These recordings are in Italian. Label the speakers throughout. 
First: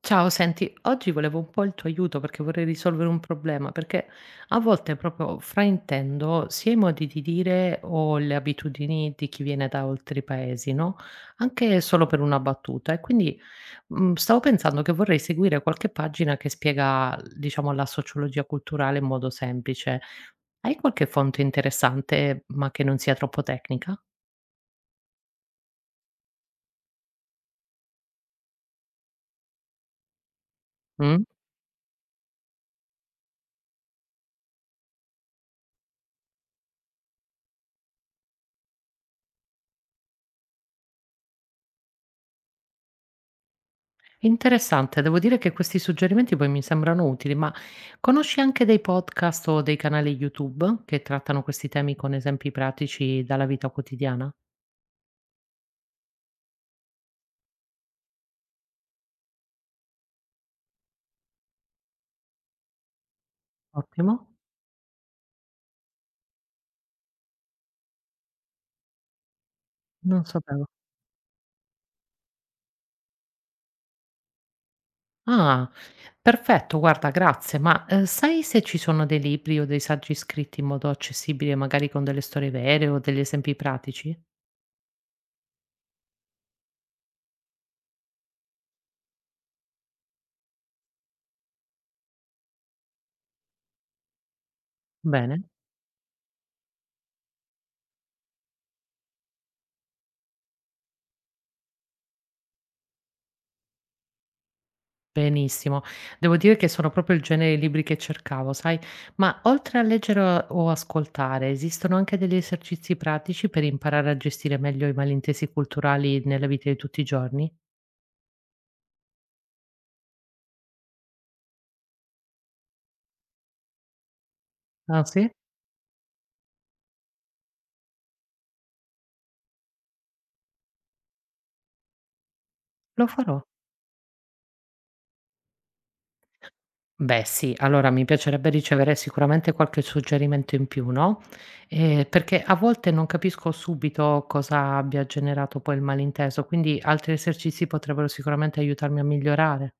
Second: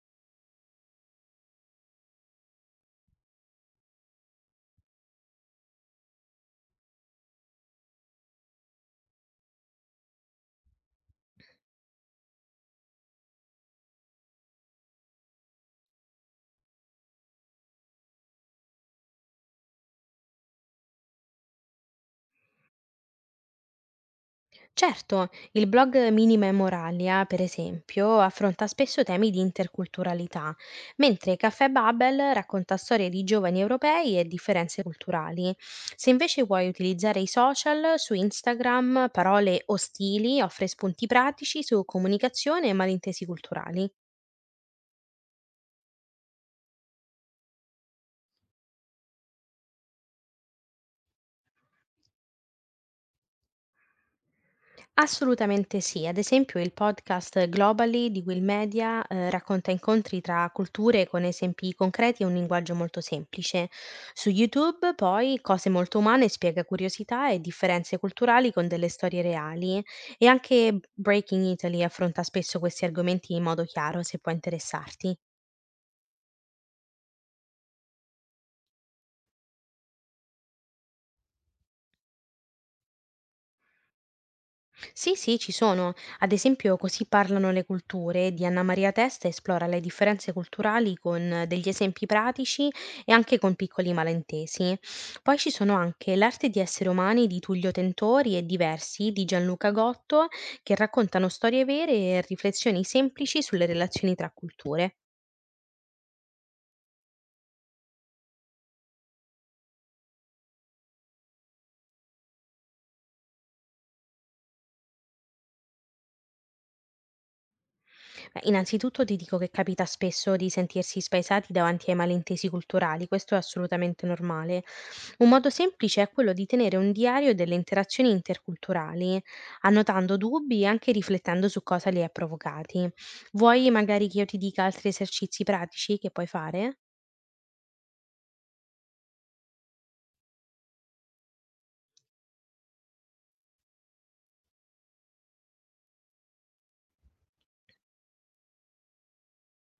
Speaker 1: Ciao, senti, oggi volevo un po' il tuo aiuto perché vorrei risolvere un problema, perché a volte proprio fraintendo sia i modi di dire o le abitudini di chi viene da altri paesi, no? Anche solo per una battuta. E quindi stavo pensando che vorrei seguire qualche pagina che spiega, diciamo, la sociologia culturale in modo semplice. Hai qualche fonte interessante, ma che non sia troppo tecnica?
Speaker 2: Certo, il blog Minima e Moralia, per esempio, affronta spesso temi di interculturalità,
Speaker 1: Mm?
Speaker 2: mentre Caffè Babel racconta storie di giovani europei e differenze culturali. Se invece vuoi utilizzare i social, su Instagram, parole ostili offre spunti pratici su comunicazione e malintesi culturali.
Speaker 1: Interessante, devo dire che questi suggerimenti poi mi sembrano utili, ma conosci anche dei podcast o dei canali YouTube che trattano questi temi con esempi pratici dalla vita quotidiana?
Speaker 2: Assolutamente sì. Ad esempio il podcast Globally di Will Media, racconta incontri tra culture con esempi concreti e un linguaggio molto semplice.
Speaker 1: Ottimo,
Speaker 2: Su YouTube poi Cose molto umane spiega curiosità e differenze culturali con delle storie reali
Speaker 1: non
Speaker 2: e
Speaker 1: sapevo.
Speaker 2: anche Breaking Italy affronta spesso questi argomenti in modo chiaro, se può interessarti.
Speaker 1: Ah, perfetto, guarda, grazie, ma sai se ci sono dei libri o dei saggi scritti in modo accessibile, magari con delle storie vere o degli esempi pratici?
Speaker 2: Sì, sì, ci sono. Ad esempio, Così parlano le culture di Anna Maria Testa esplora le differenze culturali con degli esempi pratici e anche con piccoli malintesi. Poi
Speaker 1: Bene.
Speaker 2: ci sono anche L'arte di essere umani di Tullio Tentori e Diversi di Gianluca Gotto, che raccontano storie vere e riflessioni semplici sulle relazioni tra culture.
Speaker 1: Benissimo. Devo dire che sono proprio il genere di libri che cercavo, sai? Ma oltre a leggere o ascoltare, esistono anche degli esercizi pratici per imparare a gestire meglio i malintesi culturali nella vita di tutti i giorni?
Speaker 2: Beh, innanzitutto ti dico che capita spesso di sentirsi spaesati davanti ai malintesi culturali, questo è assolutamente normale.
Speaker 1: Ah,
Speaker 2: Un
Speaker 1: sì?
Speaker 2: modo semplice è quello di tenere un diario delle interazioni interculturali, annotando dubbi e anche riflettendo su cosa li ha provocati.
Speaker 1: Lo farò.
Speaker 2: Vuoi magari che io ti dica altri esercizi pratici che puoi fare?
Speaker 1: Beh, sì, allora mi piacerebbe ricevere sicuramente qualche suggerimento in più, no? Perché a volte non capisco subito cosa abbia generato poi il malinteso, quindi altri esercizi potrebbero sicuramente aiutarmi a migliorare.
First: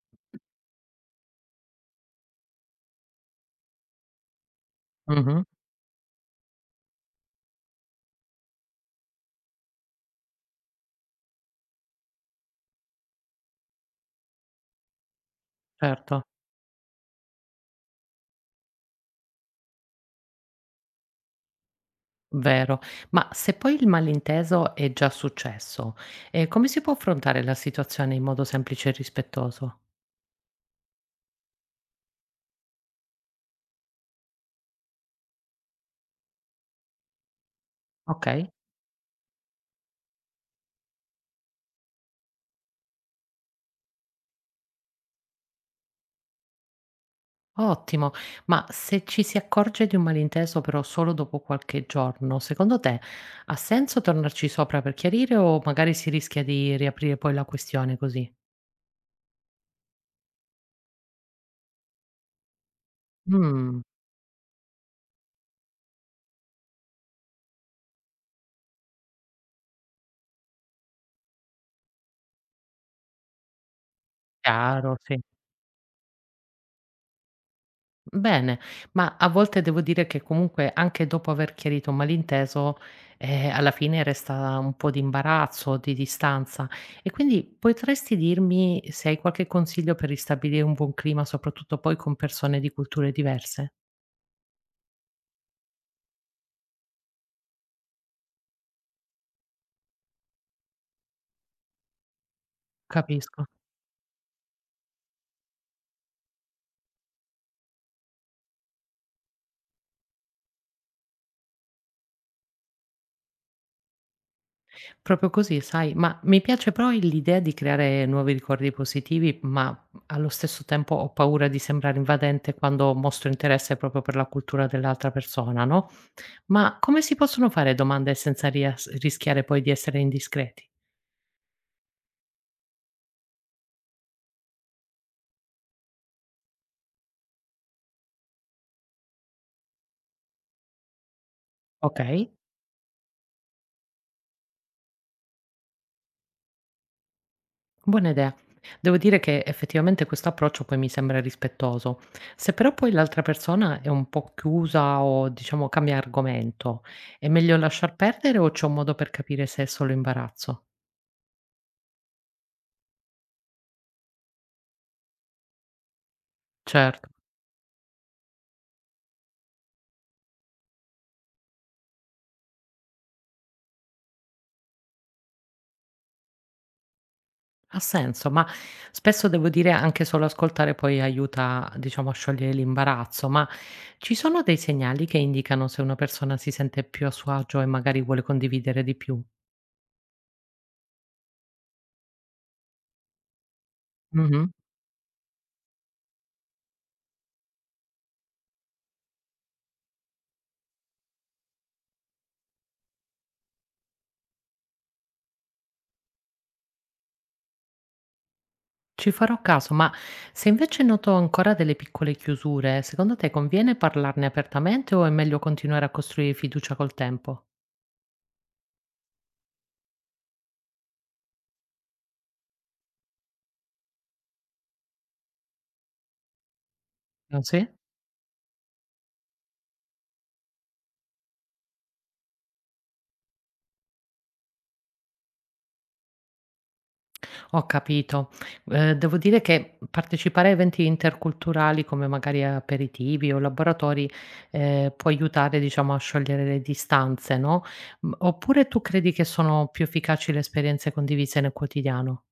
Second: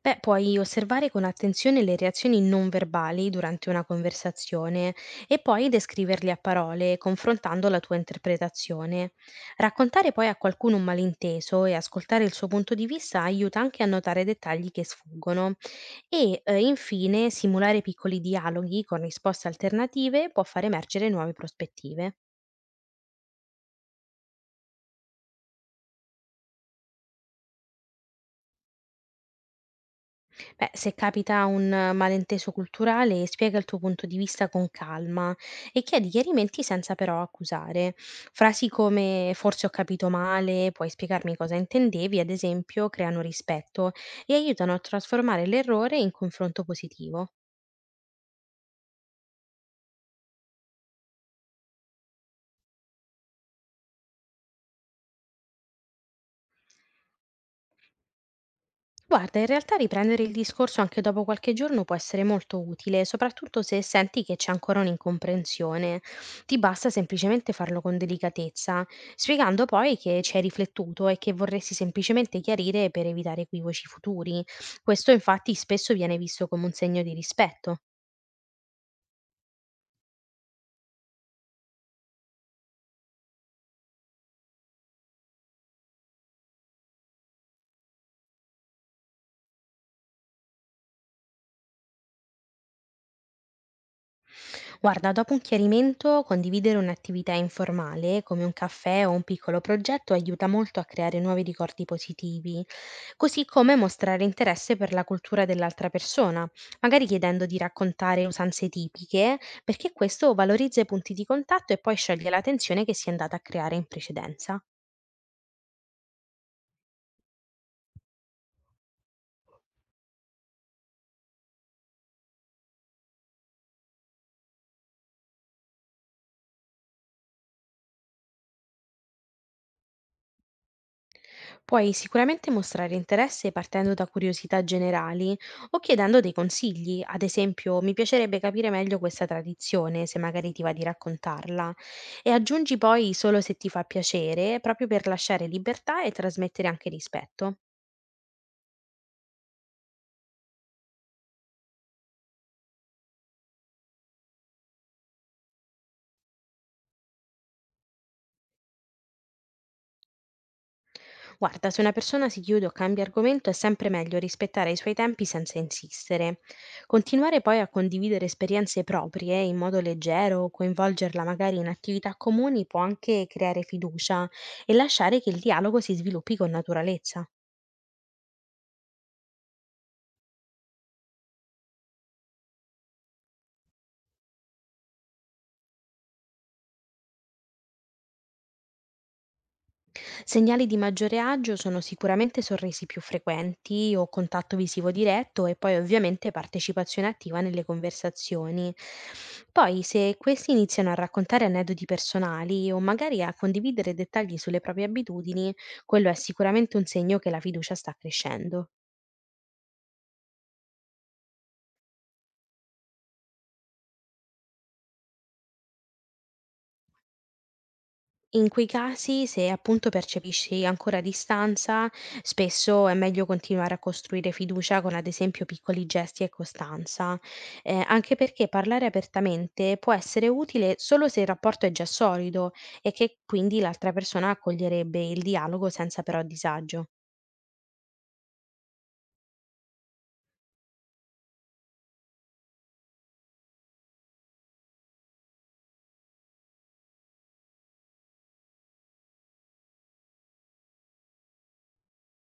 Speaker 2: Beh, puoi osservare con attenzione le reazioni non verbali durante una conversazione e
Speaker 1: Mhm,
Speaker 2: poi descriverle a parole, confrontando la tua interpretazione. Raccontare poi a qualcuno un malinteso e ascoltare il suo punto di vista aiuta anche a notare dettagli che sfuggono.
Speaker 1: certo.
Speaker 2: E infine, simulare piccoli dialoghi con risposte alternative può far emergere nuove prospettive.
Speaker 1: Vero, ma se poi il malinteso è già successo, come si può affrontare la situazione in modo semplice e rispettoso?
Speaker 2: Beh, se capita un malinteso culturale, spiega il tuo punto di vista con calma e chiedi chiarimenti senza però accusare.
Speaker 1: Okay,
Speaker 2: Frasi come forse ho capito male, puoi spiegarmi cosa intendevi, ad esempio, creano rispetto e aiutano a trasformare l'errore in confronto positivo.
Speaker 1: ottimo. Ma se ci si accorge di un malinteso però solo dopo qualche giorno, secondo te ha senso tornarci sopra per chiarire o magari si rischia di riaprire poi la questione così?
Speaker 2: Guarda, in realtà riprendere il discorso anche dopo qualche giorno può essere molto utile, soprattutto se
Speaker 1: Mh,
Speaker 2: senti che c'è ancora un'incomprensione. Ti basta semplicemente farlo con delicatezza, spiegando poi che ci hai riflettuto e che vorresti semplicemente chiarire per evitare equivoci futuri.
Speaker 1: chiaro,
Speaker 2: Questo
Speaker 1: sì.
Speaker 2: infatti spesso viene visto come un segno di rispetto.
Speaker 1: Bene, ma a volte devo dire che comunque anche dopo aver chiarito un malinteso, alla fine resta un po' di imbarazzo, di distanza. E quindi potresti dirmi se hai qualche consiglio per ristabilire un buon clima, soprattutto poi con persone di culture diverse?
Speaker 2: Guarda, dopo un chiarimento, condividere un'attività informale, come un caffè o un piccolo progetto, aiuta molto a creare nuovi ricordi positivi, così
Speaker 1: Capisco.
Speaker 2: come mostrare interesse per la cultura dell'altra persona, magari chiedendo di raccontare usanze tipiche, perché questo valorizza i punti di contatto e poi scioglie la tensione che si è andata a creare in precedenza.
Speaker 1: Proprio così, sai, ma mi piace però l'idea di creare nuovi ricordi positivi, ma allo stesso tempo ho paura di sembrare invadente quando mostro interesse proprio per la cultura dell'altra persona, no? Ma come si possono fare domande senza rias rischiare poi di essere indiscreti?
Speaker 2: Puoi sicuramente mostrare interesse partendo da curiosità generali o chiedendo dei consigli, ad esempio mi piacerebbe capire meglio questa tradizione, se magari ti va di raccontarla, e
Speaker 1: Okay,
Speaker 2: aggiungi poi solo se ti fa piacere, proprio per lasciare libertà e trasmettere anche rispetto.
Speaker 1: buona idea. Devo dire che effettivamente questo approccio poi mi sembra rispettoso. Se però poi l'altra persona è un po' chiusa o diciamo cambia argomento, è meglio lasciar perdere o c'è un modo per capire se è solo imbarazzo?
Speaker 2: Guarda, se una persona si chiude o cambia argomento è sempre meglio rispettare i suoi tempi senza insistere.
Speaker 1: Certo.
Speaker 2: Continuare poi a condividere esperienze proprie in modo leggero o coinvolgerla magari in attività comuni può anche creare fiducia e lasciare che il dialogo si sviluppi con naturalezza.
Speaker 1: Ha senso, ma spesso devo dire anche solo ascoltare poi aiuta, diciamo, a sciogliere l'imbarazzo, ma ci sono dei segnali che indicano se una persona si sente più a suo agio e magari vuole condividere di più?
Speaker 2: Segnali di maggiore agio sono sicuramente sorrisi più frequenti o
Speaker 1: Mhm.
Speaker 2: contatto visivo diretto e poi ovviamente partecipazione attiva nelle conversazioni. Poi se questi iniziano a raccontare aneddoti personali o magari a condividere dettagli sulle proprie abitudini, quello è sicuramente un segno che la fiducia sta crescendo.
Speaker 1: Ci farò caso, ma se invece noto ancora delle piccole chiusure, secondo te conviene parlarne apertamente o è meglio continuare a costruire fiducia col tempo?
Speaker 2: In quei casi, se appunto percepisci ancora distanza, spesso è meglio continuare a costruire fiducia con ad esempio piccoli gesti e costanza,
Speaker 1: Ah, sì?
Speaker 2: anche perché parlare apertamente può essere utile solo se il rapporto è già solido e che quindi l'altra persona accoglierebbe il dialogo senza però disagio.
Speaker 1: Ho capito. Devo dire che partecipare a eventi interculturali come magari aperitivi o laboratori, può aiutare, diciamo, a sciogliere le distanze, no, mhmm, oppure tu credi che sono più efficaci le esperienze condivise nel quotidiano?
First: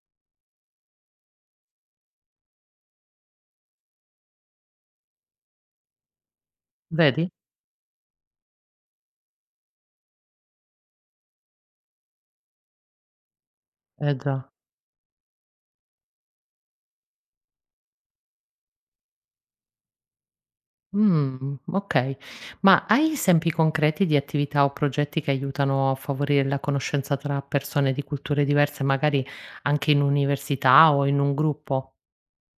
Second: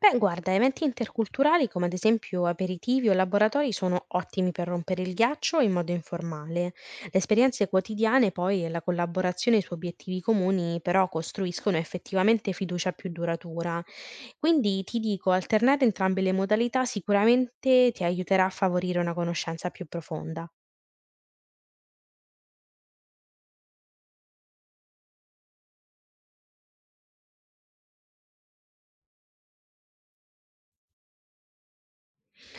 Speaker 2: Beh, guarda, eventi interculturali come ad esempio aperitivi o laboratori sono ottimi per rompere il ghiaccio in modo informale. Le
Speaker 1: Vedi?
Speaker 2: esperienze quotidiane poi e la collaborazione su obiettivi comuni però costruiscono effettivamente fiducia più duratura.
Speaker 1: Eh già.
Speaker 2: Quindi ti dico, alternare entrambe le modalità sicuramente ti aiuterà a favorire una conoscenza più profonda.
Speaker 1: Okay. Ma hai esempi concreti di attività o progetti che aiutano a favorire la conoscenza tra persone di culture diverse, magari anche in università o in un gruppo?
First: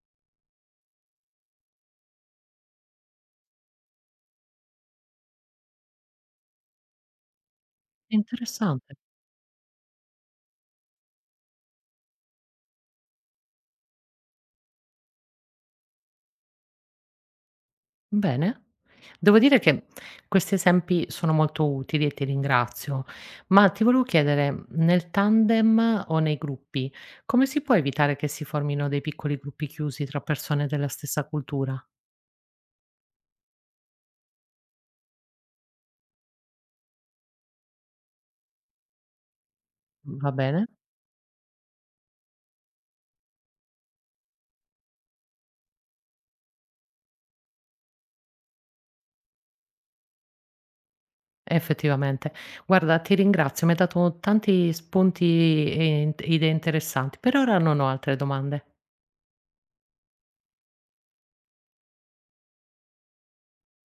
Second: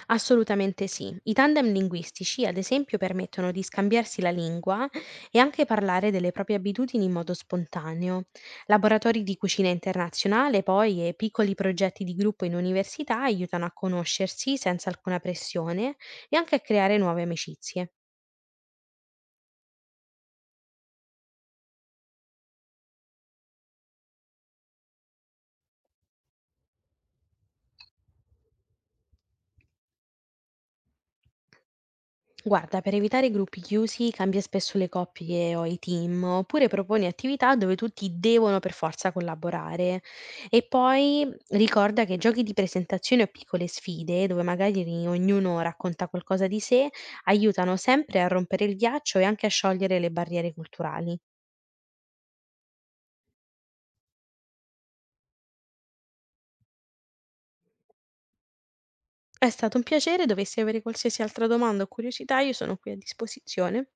Speaker 2: Assolutamente sì. I tandem linguistici, ad esempio, permettono di scambiarsi la lingua e anche parlare delle proprie abitudini in modo spontaneo.
Speaker 1: Interessante.
Speaker 2: Laboratori di cucina internazionale, poi, e piccoli progetti di gruppo in università aiutano a conoscersi senza alcuna pressione e anche a creare nuove amicizie.
Speaker 1: Bene. Devo dire che questi esempi sono molto utili e ti ringrazio, ma ti volevo chiedere, nel tandem o nei gruppi, come si può evitare che si formino dei piccoli gruppi chiusi tra persone della stessa cultura?
Speaker 2: Guarda, per evitare gruppi chiusi, cambia spesso le coppie o i team, oppure proponi attività dove tutti devono per forza collaborare.
Speaker 1: Va
Speaker 2: E
Speaker 1: bene?
Speaker 2: poi ricorda che giochi di presentazione o piccole sfide, dove magari ognuno racconta qualcosa di sé, aiutano sempre a rompere il ghiaccio e anche a sciogliere le barriere culturali.
Speaker 1: Effettivamente. Guarda, ti ringrazio, mi hai dato tanti spunti e idee interessanti. Per ora non ho altre domande.
Speaker 2: È stato un piacere, dovessi avere qualsiasi altra domanda o curiosità, io sono qui a disposizione.